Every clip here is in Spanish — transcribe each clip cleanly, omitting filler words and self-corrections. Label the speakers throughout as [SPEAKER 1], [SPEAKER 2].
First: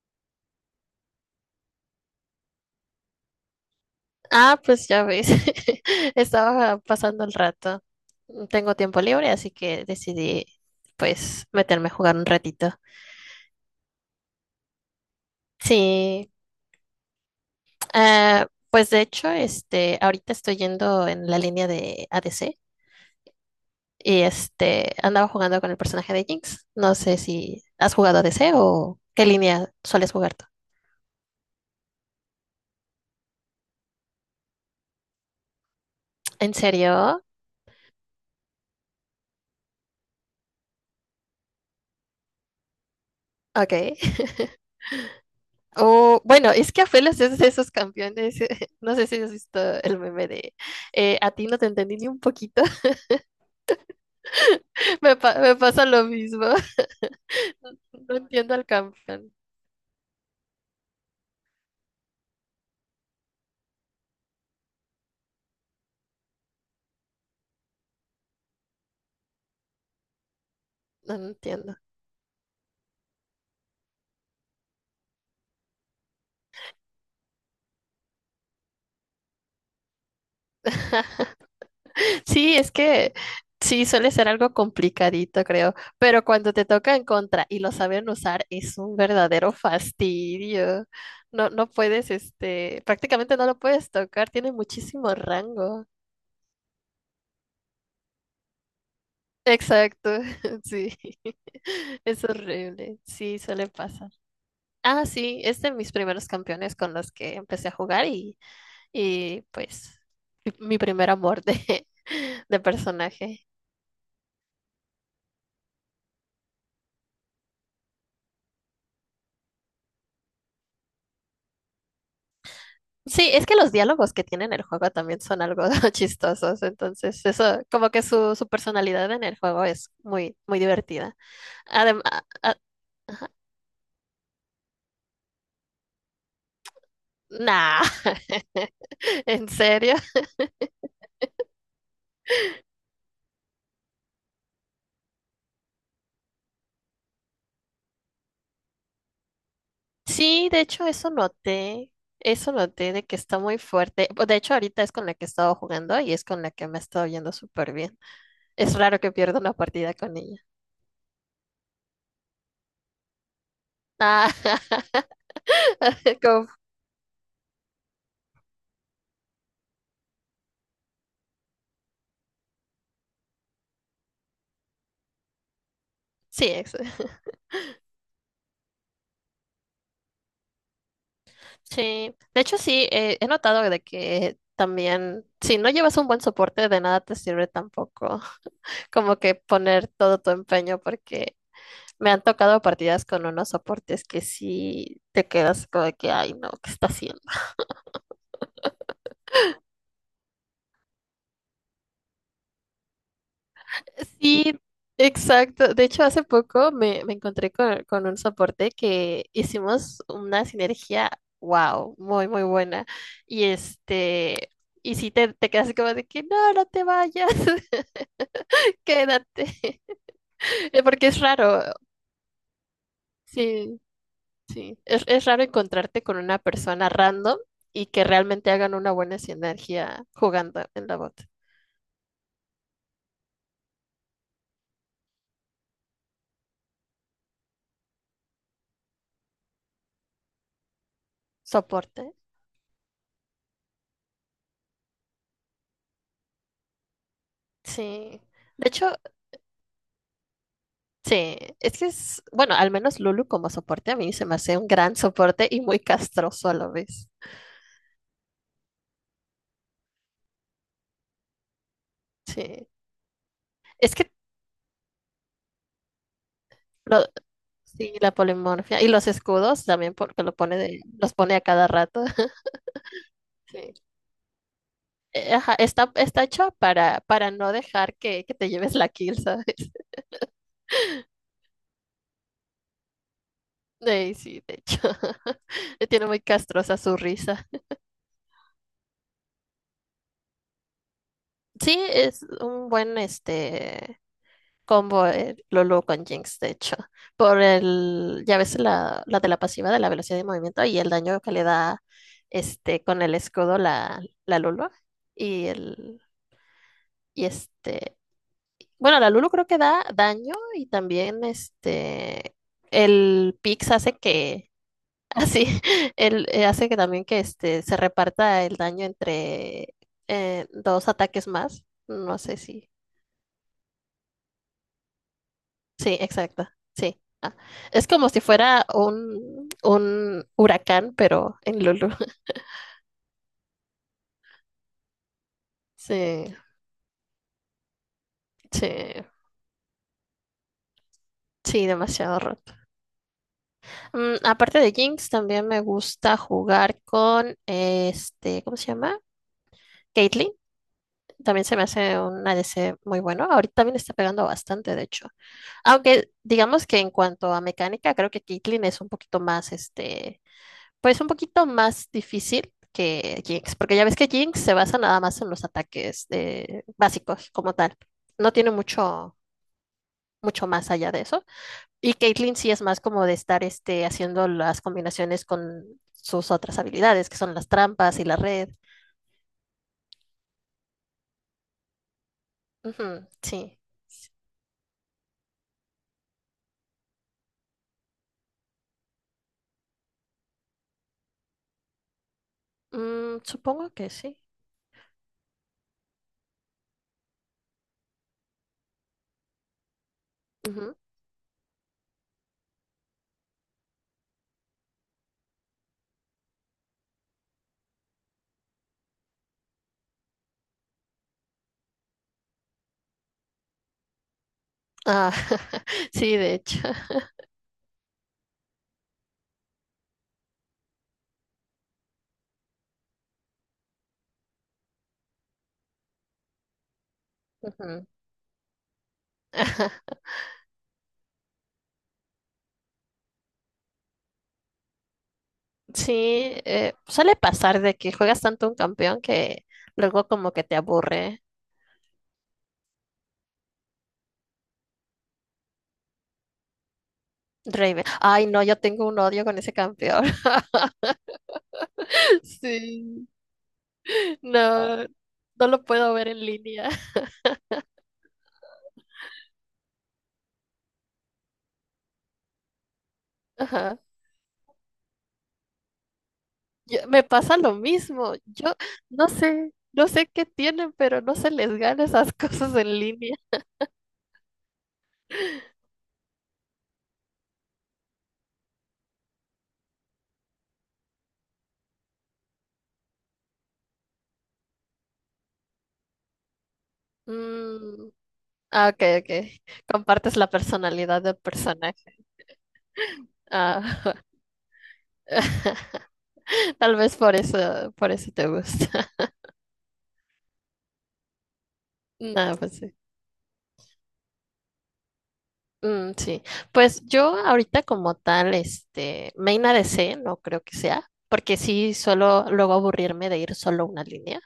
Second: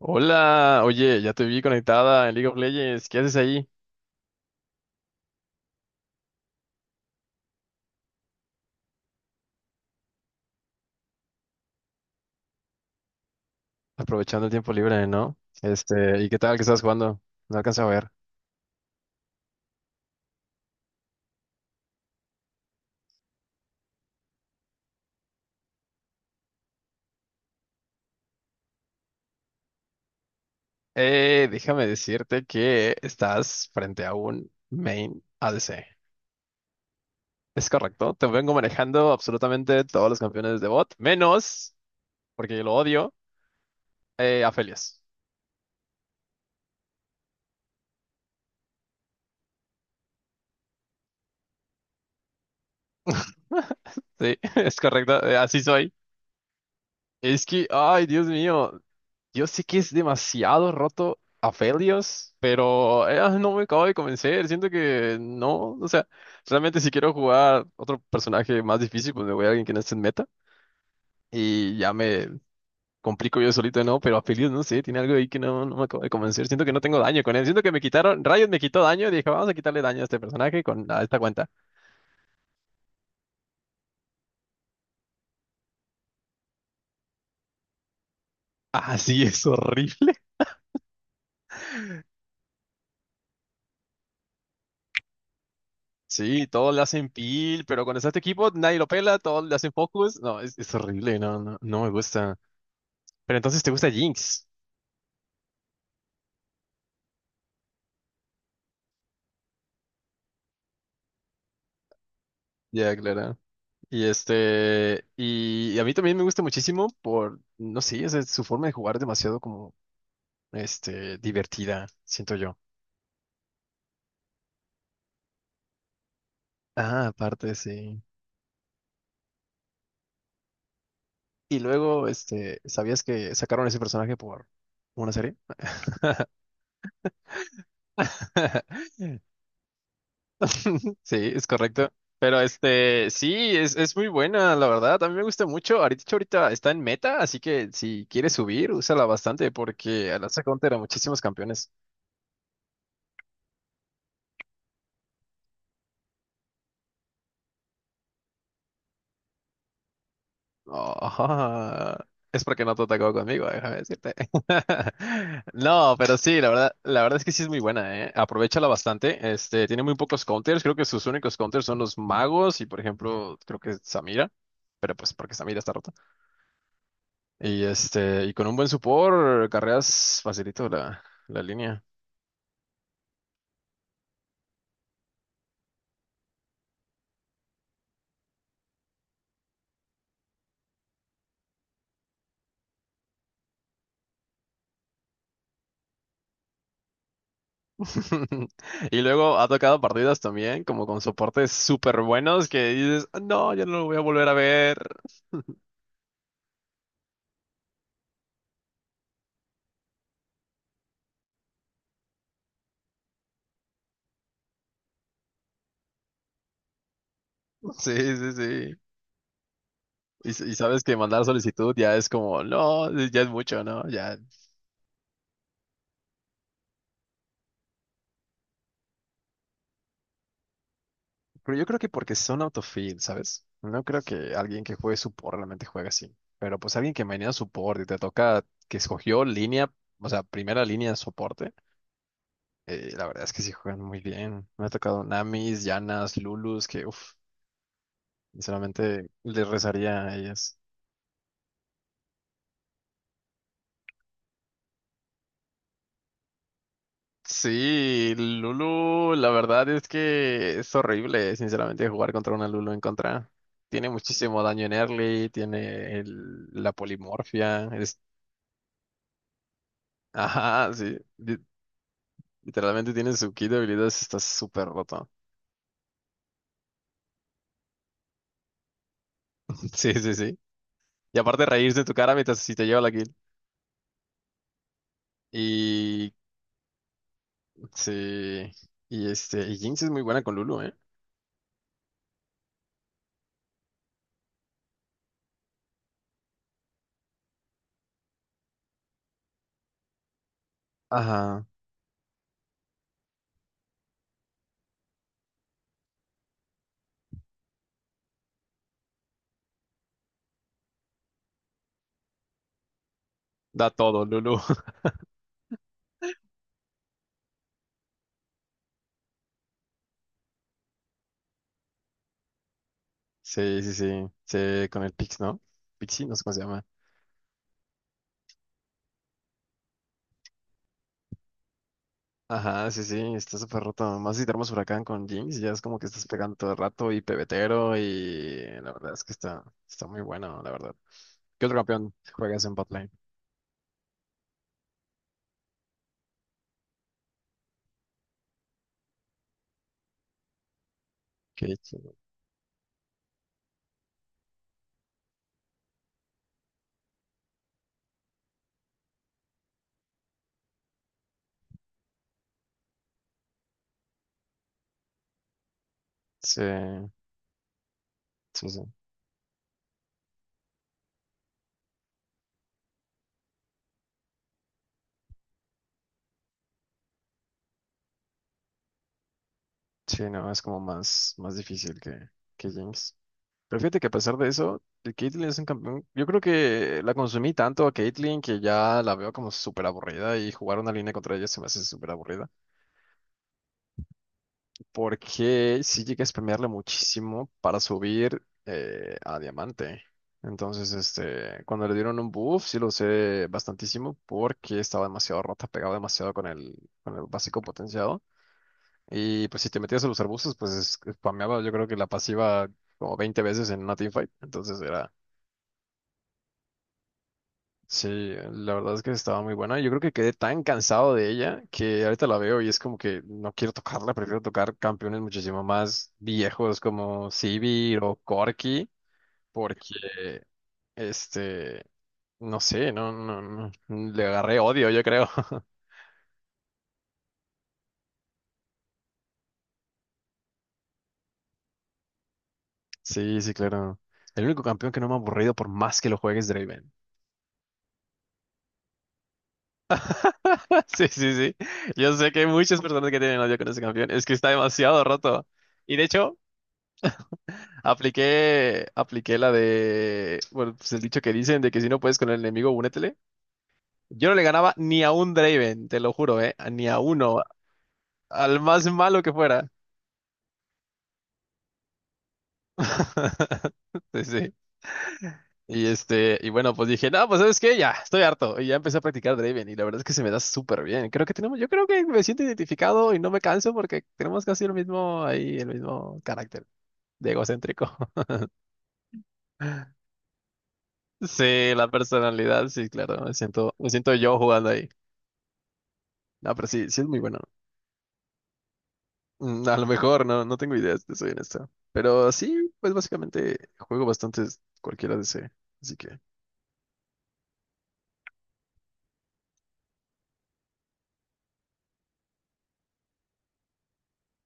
[SPEAKER 1] Hola, oye, ya te vi conectada en League of Legends. ¿Qué haces ahí?
[SPEAKER 2] Ah, pues ya ves, estaba pasando el rato. Tengo tiempo libre, así que decidí pues meterme a jugar un ratito.
[SPEAKER 1] Aprovechando el tiempo libre, ¿no? ¿Y
[SPEAKER 2] Sí,
[SPEAKER 1] qué tal? ¿Qué estás jugando? No alcanzo a ver.
[SPEAKER 2] ah, pues de hecho, este, ahorita estoy yendo en la línea de ADC y este, andaba jugando con el personaje de Jinx. No sé si has jugado ADC o qué línea sueles jugar tú.
[SPEAKER 1] Déjame decirte que estás frente a un main ADC.
[SPEAKER 2] ¿En serio?
[SPEAKER 1] Es correcto. Te vengo manejando absolutamente todos los campeones de bot, menos, porque lo odio,
[SPEAKER 2] Ok.
[SPEAKER 1] Aphelios.
[SPEAKER 2] O, bueno, es que Afelas es de esos campeones. No sé si has visto el meme de a ti no te entendí ni un poquito.
[SPEAKER 1] Sí, es
[SPEAKER 2] Me,
[SPEAKER 1] correcto. eh,
[SPEAKER 2] me
[SPEAKER 1] así
[SPEAKER 2] pasa
[SPEAKER 1] soy.
[SPEAKER 2] lo mismo.
[SPEAKER 1] Es que, ay,
[SPEAKER 2] No
[SPEAKER 1] Dios
[SPEAKER 2] entiendo al
[SPEAKER 1] mío.
[SPEAKER 2] campeón.
[SPEAKER 1] Yo sé que es demasiado roto a Felios, pero no me acabo de convencer. Siento que no. O sea, realmente si quiero jugar otro personaje más difícil, pues me voy a alguien que no esté en meta
[SPEAKER 2] No, no entiendo.
[SPEAKER 1] y ya me complico yo solito, ¿no? Pero a Felios, no sé, tiene algo ahí que no, no me acabo de convencer. Siento que no tengo daño con él. Siento que me quitaron, Riot me quitó daño. Dije, vamos a quitarle daño a este personaje con a esta cuenta.
[SPEAKER 2] Sí, es que sí, suele ser algo complicadito, creo. Pero cuando te toca en contra y lo saben usar, es un
[SPEAKER 1] Ah, sí, es
[SPEAKER 2] verdadero
[SPEAKER 1] horrible.
[SPEAKER 2] fastidio. No, no puedes, este, prácticamente no lo puedes tocar. Tiene muchísimo rango.
[SPEAKER 1] Sí, todos le hacen peel, pero cuando está este equipo, nadie lo pela, todos le hacen
[SPEAKER 2] Exacto,
[SPEAKER 1] focus. No, es, es
[SPEAKER 2] sí.
[SPEAKER 1] horrible, no, no, no me
[SPEAKER 2] Es
[SPEAKER 1] gusta.
[SPEAKER 2] horrible.
[SPEAKER 1] Pero
[SPEAKER 2] Sí,
[SPEAKER 1] entonces
[SPEAKER 2] suele
[SPEAKER 1] te gusta
[SPEAKER 2] pasar.
[SPEAKER 1] Jinx.
[SPEAKER 2] Ah, sí, es de mis primeros campeones con los que empecé a jugar y pues mi primer amor de, de
[SPEAKER 1] Ya, claro.
[SPEAKER 2] personaje.
[SPEAKER 1] Y a mí también me gusta muchísimo por, no sé, o sea, su forma de jugar es demasiado como, divertida, siento yo.
[SPEAKER 2] Sí, es que los diálogos que tiene en el juego también son algo chistosos,
[SPEAKER 1] Ah,
[SPEAKER 2] entonces
[SPEAKER 1] aparte,
[SPEAKER 2] eso, como
[SPEAKER 1] sí.
[SPEAKER 2] que su personalidad en el juego es muy, muy divertida.
[SPEAKER 1] Y
[SPEAKER 2] Además,
[SPEAKER 1] luego, ¿sabías que sacaron ese personaje por una serie?
[SPEAKER 2] nah, ¿en serio?
[SPEAKER 1] Sí, es correcto. Pero sí, es muy buena, la verdad. A mí me gusta mucho. Ahorita, de hecho, ahorita está en meta, así que si quieres subir, úsala bastante porque la saca
[SPEAKER 2] Sí, de
[SPEAKER 1] counter a
[SPEAKER 2] hecho
[SPEAKER 1] muchísimos campeones.
[SPEAKER 2] eso noté de que está muy fuerte. De hecho ahorita es con la que he estado jugando y es con la que me ha estado yendo súper bien. Es raro que pierda una partida con ella.
[SPEAKER 1] Oh, es porque no te atacó conmigo, déjame decirte.
[SPEAKER 2] Ah,
[SPEAKER 1] No, pero sí, la
[SPEAKER 2] como-
[SPEAKER 1] verdad, la verdad es que sí es muy buena, ¿eh? Aprovechala bastante. Tiene muy pocos counters. Creo que sus únicos counters son los magos y, por ejemplo, creo que Samira. Pero pues porque Samira está rota.
[SPEAKER 2] sí, eso.
[SPEAKER 1] Y con un buen support, carreras facilito la línea.
[SPEAKER 2] Sí, de hecho sí, he notado de que también si no llevas un buen soporte de nada te sirve tampoco como que poner todo tu empeño porque me han tocado partidas con unos soportes que sí te quedas como de que, ay no, ¿qué está haciendo?
[SPEAKER 1] Y luego ha tocado partidas también, como con soportes súper buenos que dices, no, yo no lo voy a volver a
[SPEAKER 2] Sí,
[SPEAKER 1] ver.
[SPEAKER 2] exacto. De hecho, hace poco me, me encontré con un soporte que hicimos una sinergia, wow, muy, muy buena. Y este, y sí te quedas así como de que no, no te vayas,
[SPEAKER 1] Sí, sí, sí.
[SPEAKER 2] quédate.
[SPEAKER 1] Y sabes que
[SPEAKER 2] Porque es
[SPEAKER 1] mandar
[SPEAKER 2] raro,
[SPEAKER 1] solicitud ya es como, no, ya es mucho,
[SPEAKER 2] sí,
[SPEAKER 1] ¿no? Ya.
[SPEAKER 2] sí. Es raro encontrarte con una persona random y que realmente hagan una buena sinergia jugando en la bot.
[SPEAKER 1] Pero yo creo que porque son autofill, ¿sabes? No creo que alguien que juegue support realmente juegue así. Pero pues alguien que maneja support y te toca que escogió línea, o sea, primera línea de soporte,
[SPEAKER 2] Soporte.
[SPEAKER 1] la verdad es que sí juegan muy bien. Me ha tocado Namis, Yanas, Lulus, que uff,
[SPEAKER 2] Sí. De hecho,
[SPEAKER 1] sinceramente les rezaría a ellas.
[SPEAKER 2] sí, es que es, bueno, al menos Lulu como soporte a mí se me hace un gran soporte y muy castroso a la vez.
[SPEAKER 1] Sí, Lulu, la verdad es que es horrible, sinceramente, jugar contra una
[SPEAKER 2] Sí,
[SPEAKER 1] Lulu en contra. Tiene
[SPEAKER 2] es que
[SPEAKER 1] muchísimo daño en early, tiene la
[SPEAKER 2] lo-
[SPEAKER 1] polimorfia,
[SPEAKER 2] sí,
[SPEAKER 1] es.
[SPEAKER 2] la polimorfia y los escudos también porque lo pone
[SPEAKER 1] Ajá,
[SPEAKER 2] de,
[SPEAKER 1] sí.
[SPEAKER 2] los pone a cada rato.
[SPEAKER 1] Literalmente tiene su kit de
[SPEAKER 2] Sí.
[SPEAKER 1] habilidades, está súper roto.
[SPEAKER 2] Ajá, está, está hecho para no dejar que te lleves la kill, ¿sabes?
[SPEAKER 1] Sí, sí, sí. Y aparte reírse de tu cara mientras si te lleva la kill.
[SPEAKER 2] Ey, sí, de hecho, le tiene
[SPEAKER 1] Y...
[SPEAKER 2] muy castrosa su risa.
[SPEAKER 1] Sí. Y Jinx es muy buena con Lulu, ¿eh?
[SPEAKER 2] Sí, es un buen este combo Lulu con Jinx, de hecho. Por el, ya ves la, la de la pasiva de la velocidad de movimiento y el daño que le
[SPEAKER 1] Ajá.
[SPEAKER 2] da este con el escudo la, la Lulu. Y el, y este, bueno, la Lulu creo que da daño y también este el
[SPEAKER 1] Da
[SPEAKER 2] Pix hace
[SPEAKER 1] todo, Lulu.
[SPEAKER 2] que así el hace que también que este se reparta el daño entre dos ataques más. No sé si.
[SPEAKER 1] Sí, sí, sí. Sí, con el Pix, ¿no?
[SPEAKER 2] Sí,
[SPEAKER 1] Pixie, no sé cómo se
[SPEAKER 2] exacto.
[SPEAKER 1] llama.
[SPEAKER 2] Sí. Ah, es como si fuera un huracán, pero en Lulu.
[SPEAKER 1] Ajá, sí, sí, está súper roto. Más si te armas huracán con Jinx, ya es como que estás
[SPEAKER 2] Sí,
[SPEAKER 1] pegando todo el rato y pebetero y
[SPEAKER 2] sí,
[SPEAKER 1] la verdad es que está muy bueno, la verdad. ¿Qué otro
[SPEAKER 2] sí,
[SPEAKER 1] campeón
[SPEAKER 2] demasiado
[SPEAKER 1] juegas en
[SPEAKER 2] roto.
[SPEAKER 1] botlane?
[SPEAKER 2] Mm, aparte de Jinx, también me gusta jugar con este, ¿cómo se llama? Caitlyn. También
[SPEAKER 1] Qué
[SPEAKER 2] se me
[SPEAKER 1] chido.
[SPEAKER 2] hace un ADC muy bueno. Ahorita también está pegando bastante, de hecho. Aunque digamos que en cuanto a mecánica, creo que Caitlyn es un poquito más este pues un poquito más difícil que Jinx, porque ya ves que Jinx se basa nada más en los ataques
[SPEAKER 1] Sí,
[SPEAKER 2] básicos como tal. No
[SPEAKER 1] sí,
[SPEAKER 2] tiene
[SPEAKER 1] sí.
[SPEAKER 2] mucho, mucho más allá de eso. Y Caitlyn sí es más como de estar este, haciendo las combinaciones con sus otras habilidades, que son las trampas y la red.
[SPEAKER 1] Sí, no, es como más difícil que Jinx.
[SPEAKER 2] Ujú, sí.
[SPEAKER 1] Pero fíjate que a pesar de eso, el Caitlyn es un campeón. Yo creo que la consumí tanto a Caitlyn que ya la veo como súper aburrida y jugar una línea contra ella se me hace súper aburrida.
[SPEAKER 2] Mm, supongo que sí.
[SPEAKER 1] Porque sí llegué a spamearle muchísimo para subir a diamante. Entonces,
[SPEAKER 2] Ujú.
[SPEAKER 1] cuando le dieron un buff, sí lo usé bastantísimo porque estaba demasiado rota, pegaba demasiado con el básico potenciado. Y pues si te metías a los arbustos, pues spameaba yo creo que la pasiva como 20 veces en una teamfight. Entonces era.
[SPEAKER 2] Ah, sí, de hecho.
[SPEAKER 1] Sí, la verdad es que estaba muy buena. Yo creo que quedé tan cansado de ella que ahorita la veo y es como que no quiero tocarla, prefiero tocar campeones muchísimo más viejos como Sivir
[SPEAKER 2] Ujú.
[SPEAKER 1] o Corki,
[SPEAKER 2] Ajá.
[SPEAKER 1] porque este, no sé, no, no, no, le agarré odio, yo creo.
[SPEAKER 2] Sí, suele pasar de que juegas tanto un campeón que luego como que te aburre
[SPEAKER 1] Sí, sí, claro. El único campeón que no me ha aburrido por más que lo juegues Draven.
[SPEAKER 2] Raven. Ay, no, yo tengo un odio con ese campeón.
[SPEAKER 1] Sí, sí, sí. Yo sé que hay muchas personas que
[SPEAKER 2] Sí.
[SPEAKER 1] tienen odio con ese campeón. Es que está demasiado
[SPEAKER 2] No,
[SPEAKER 1] roto.
[SPEAKER 2] no lo
[SPEAKER 1] Y de
[SPEAKER 2] puedo ver
[SPEAKER 1] hecho,
[SPEAKER 2] en línea.
[SPEAKER 1] apliqué la de, bueno, pues el dicho que dicen de que si no puedes con el enemigo, únetele.
[SPEAKER 2] Ajá.
[SPEAKER 1] Yo no le ganaba ni a un Draven, te lo juro, ¿eh? Ni a
[SPEAKER 2] Yo- me
[SPEAKER 1] uno,
[SPEAKER 2] pasa lo mismo.
[SPEAKER 1] al
[SPEAKER 2] Yo
[SPEAKER 1] más malo
[SPEAKER 2] no
[SPEAKER 1] que fuera.
[SPEAKER 2] sé, no sé qué tienen, pero no se les gana esas cosas en línea.
[SPEAKER 1] Sí, sí. Y bueno, pues dije, no, pues ¿sabes qué? Ya, estoy harto. Y ya empecé a practicar Draven y la verdad es que se me da súper bien. Creo que tenemos, yo creo que me siento identificado y no me canso porque tenemos casi el mismo ahí, el mismo carácter de egocéntrico.
[SPEAKER 2] Mm, ah, ok, ok. Compartes la personalidad del
[SPEAKER 1] Sí, la
[SPEAKER 2] personaje.
[SPEAKER 1] personalidad, sí, claro. Me siento
[SPEAKER 2] Ah,
[SPEAKER 1] yo jugando ahí. No, pero sí,
[SPEAKER 2] tal
[SPEAKER 1] sí es
[SPEAKER 2] vez
[SPEAKER 1] muy bueno.
[SPEAKER 2] por eso te gusta.
[SPEAKER 1] A lo mejor, no, no tengo ideas, te soy honesto. Pero
[SPEAKER 2] No,
[SPEAKER 1] sí,
[SPEAKER 2] pues
[SPEAKER 1] pues
[SPEAKER 2] sí.
[SPEAKER 1] básicamente juego bastantes cualquiera DC. Así
[SPEAKER 2] Mm,
[SPEAKER 1] que.
[SPEAKER 2] sí, pues yo ahorita como tal, este, main A D C no creo que sea, porque sí suelo luego aburrirme de ir solo una línea.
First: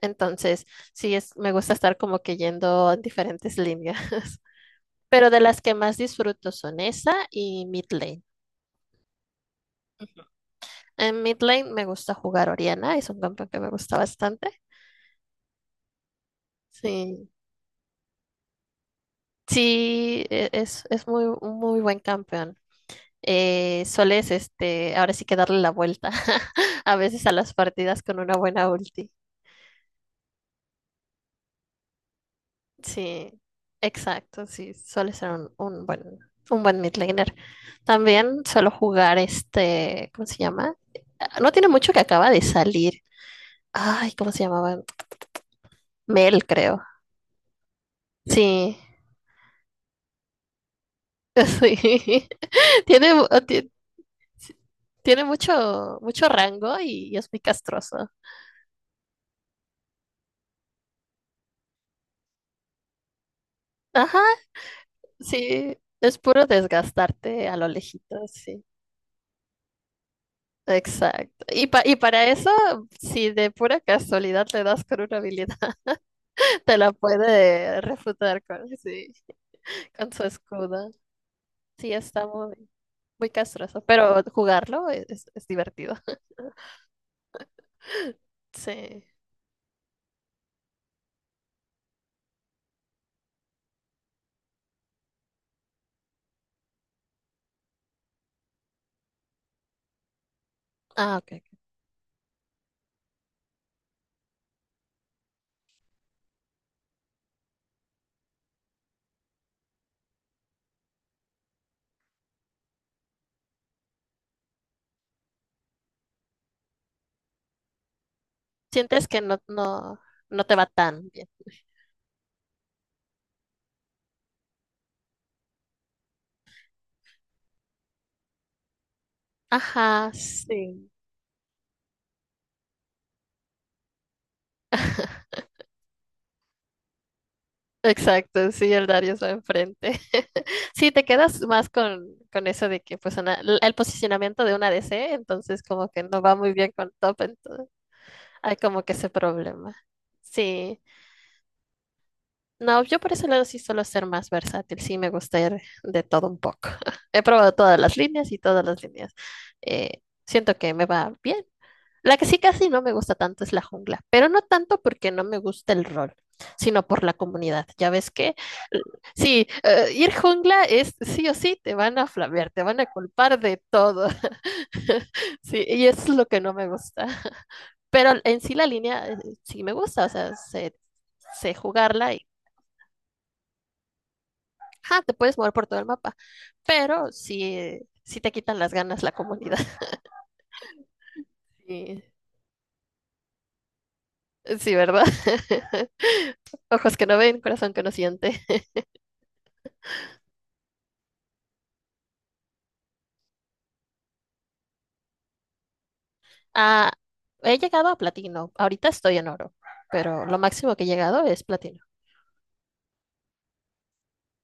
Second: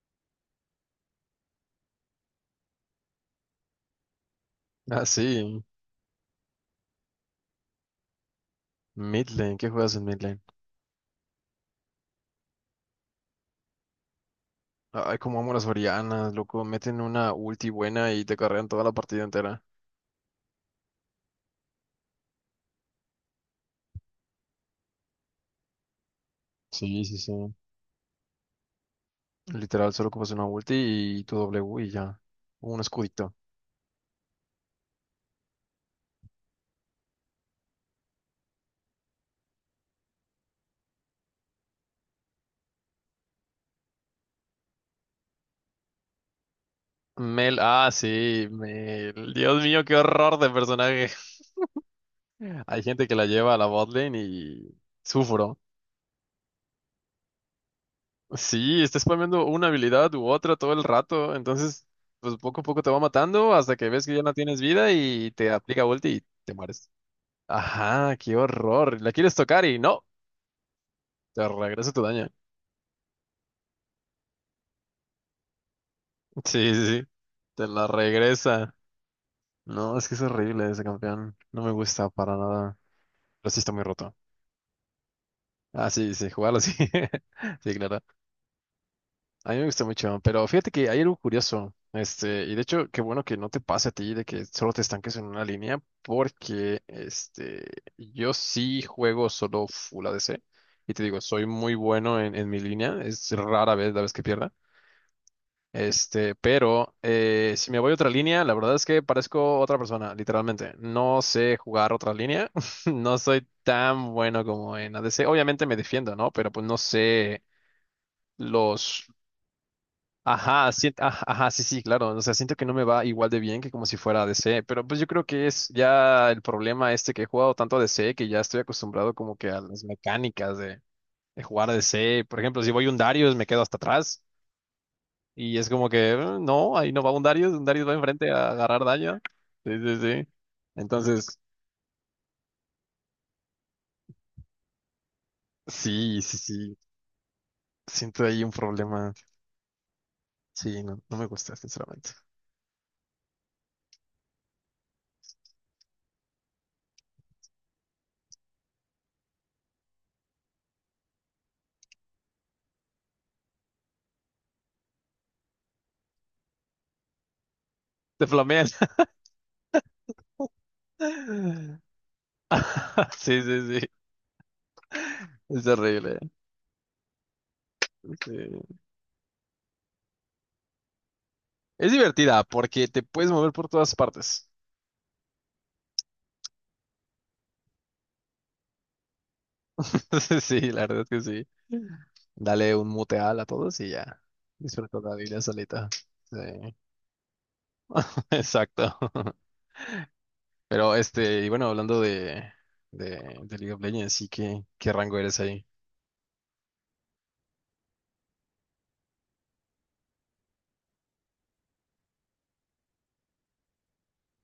[SPEAKER 2] Entonces, sí es, me gusta estar como que yendo en diferentes líneas.
[SPEAKER 1] Ah,
[SPEAKER 2] Pero de las
[SPEAKER 1] sí.
[SPEAKER 2] que más disfruto son esa y mid lane.
[SPEAKER 1] Midlane, ¿qué juegas en midlane?
[SPEAKER 2] En mid lane me gusta jugar Oriana, es un campeón que me gusta bastante.
[SPEAKER 1] Ay, como amo las Orianas, loco. Meten
[SPEAKER 2] Sí,
[SPEAKER 1] una ulti buena y te carrean toda la partida entera.
[SPEAKER 2] sí, es muy, un muy buen campeón. Sueles, este, ahora sí que darle la vuelta a
[SPEAKER 1] Sí, sí,
[SPEAKER 2] veces
[SPEAKER 1] sí.
[SPEAKER 2] a las partidas con una buena ulti.
[SPEAKER 1] Literal, solo ocupas una ulti y tu W y ya. Un
[SPEAKER 2] Sí,
[SPEAKER 1] escudito.
[SPEAKER 2] exacto, sí, suele ser un buen mid laner. También suelo jugar este, ¿cómo se llama? Ah, no tiene mucho que acaba de salir. Ay, ¿cómo se llamaba? Mel, creo.
[SPEAKER 1] Mel, ah, sí,
[SPEAKER 2] Sí,
[SPEAKER 1] Mel. Dios mío, qué horror de personaje.
[SPEAKER 2] sí.
[SPEAKER 1] Hay gente
[SPEAKER 2] Tiene,
[SPEAKER 1] que la lleva a la botlane y
[SPEAKER 2] tiene
[SPEAKER 1] sufro.
[SPEAKER 2] mucho, mucho rango y es muy castroso.
[SPEAKER 1] Sí, está spameando una habilidad u otra todo el rato, entonces pues poco a poco te va matando hasta que ves que ya
[SPEAKER 2] Ajá.
[SPEAKER 1] no tienes vida y te
[SPEAKER 2] Sí,
[SPEAKER 1] aplica ulti
[SPEAKER 2] es
[SPEAKER 1] y
[SPEAKER 2] puro
[SPEAKER 1] te mueres.
[SPEAKER 2] desgastarte a lo
[SPEAKER 1] Ajá,
[SPEAKER 2] lejitos,
[SPEAKER 1] qué
[SPEAKER 2] sí.
[SPEAKER 1] horror. La quieres tocar y no,
[SPEAKER 2] Exacto.
[SPEAKER 1] te
[SPEAKER 2] Y,
[SPEAKER 1] regresa
[SPEAKER 2] y
[SPEAKER 1] tu
[SPEAKER 2] para
[SPEAKER 1] daño.
[SPEAKER 2] eso, si de pura casualidad le das con una habilidad,
[SPEAKER 1] Sí,
[SPEAKER 2] te
[SPEAKER 1] sí,
[SPEAKER 2] la
[SPEAKER 1] sí, te
[SPEAKER 2] puede
[SPEAKER 1] la
[SPEAKER 2] refutar con,
[SPEAKER 1] regresa.
[SPEAKER 2] sí,
[SPEAKER 1] No, es
[SPEAKER 2] con
[SPEAKER 1] que es
[SPEAKER 2] su
[SPEAKER 1] horrible ese
[SPEAKER 2] escudo.
[SPEAKER 1] campeón. No me
[SPEAKER 2] Sí,
[SPEAKER 1] gusta
[SPEAKER 2] está
[SPEAKER 1] para
[SPEAKER 2] muy,
[SPEAKER 1] nada.
[SPEAKER 2] muy
[SPEAKER 1] Pero sí está
[SPEAKER 2] castroso,
[SPEAKER 1] muy roto.
[SPEAKER 2] pero jugarlo es, es
[SPEAKER 1] Ah,
[SPEAKER 2] divertido.
[SPEAKER 1] sí, sí, jugarlo sí. Sí, claro.
[SPEAKER 2] Sí.
[SPEAKER 1] A mí me gusta mucho, pero fíjate que hay algo curioso, y de hecho, qué bueno que no te pase a ti de que solo te estanques en una línea, porque, yo sí juego solo full ADC, y te
[SPEAKER 2] Ah,
[SPEAKER 1] digo,
[SPEAKER 2] ok.
[SPEAKER 1] soy
[SPEAKER 2] Ok.
[SPEAKER 1] muy bueno en mi línea, es rara vez la vez que pierda, pero si me voy a otra línea, la verdad es que parezco otra persona, literalmente, no sé jugar otra línea, no soy tan bueno como en ADC, obviamente me defiendo, ¿no? Pero pues no sé los.
[SPEAKER 2] Sientes que no, no, no te va
[SPEAKER 1] Ajá,
[SPEAKER 2] tan bien.
[SPEAKER 1] ajá, sí, sí, claro. O sea, siento que no me va igual de bien que como si fuera DC, pero pues yo creo que es ya el problema este que he jugado tanto a DC que ya estoy acostumbrado como que a las
[SPEAKER 2] Ajá,
[SPEAKER 1] mecánicas de,
[SPEAKER 2] sí.
[SPEAKER 1] de jugar a DC. Por ejemplo, si voy un Darius me quedo hasta atrás y es como que no, ahí no va un Darius va enfrente a
[SPEAKER 2] Exacto, sí,
[SPEAKER 1] agarrar
[SPEAKER 2] el Dario
[SPEAKER 1] daño."
[SPEAKER 2] está
[SPEAKER 1] Sí, sí,
[SPEAKER 2] enfrente.
[SPEAKER 1] sí.
[SPEAKER 2] Sí, te
[SPEAKER 1] Entonces,
[SPEAKER 2] quedas más con eso de que pues el posicionamiento de una DC, entonces como que
[SPEAKER 1] sí,
[SPEAKER 2] no va
[SPEAKER 1] sí,
[SPEAKER 2] muy bien
[SPEAKER 1] sí,
[SPEAKER 2] con top, entonces
[SPEAKER 1] siento ahí un
[SPEAKER 2] hay como que ese
[SPEAKER 1] problema.
[SPEAKER 2] problema. Sí,
[SPEAKER 1] Sí, no, no me gusta, sinceramente.
[SPEAKER 2] no, yo por ese lado sí suelo ser más versátil, sí me gusta ir de todo un poco. He probado todas las líneas y todas las líneas. Siento que me va bien. La que sí casi no me gusta tanto es la jungla, pero no tanto porque no me gusta el rol, sino por la comunidad. Ya ves
[SPEAKER 1] Te
[SPEAKER 2] que
[SPEAKER 1] flamean.
[SPEAKER 2] sí, ir jungla es sí o sí, te van a flamear, te van a culpar
[SPEAKER 1] Sí,
[SPEAKER 2] de
[SPEAKER 1] sí, sí,
[SPEAKER 2] todo. Sí,
[SPEAKER 1] es
[SPEAKER 2] y eso es
[SPEAKER 1] horrible.
[SPEAKER 2] lo que no me gusta. Pero en sí la
[SPEAKER 1] Sí.
[SPEAKER 2] línea sí me gusta, o sea, sé
[SPEAKER 1] Es
[SPEAKER 2] jugarla y
[SPEAKER 1] divertida porque te puedes mover por todas partes.
[SPEAKER 2] ajá, te puedes mover por todo el mapa. Pero sí, sí te quitan las ganas la comunidad.
[SPEAKER 1] sí, la verdad es que sí.
[SPEAKER 2] Sí,
[SPEAKER 1] Dale un muteal a todos y ya.
[SPEAKER 2] sí,
[SPEAKER 1] Disfruta
[SPEAKER 2] ¿verdad?
[SPEAKER 1] la vida solita. Sí,
[SPEAKER 2] Ojos que no ven, corazón que no siente.
[SPEAKER 1] exacto. Pero y bueno, hablando de, de League of Legends, sí, ¿Qué rango eres ahí?
[SPEAKER 2] Ah, he llegado a platino, ahorita estoy en oro, pero lo máximo que he llegado es platino.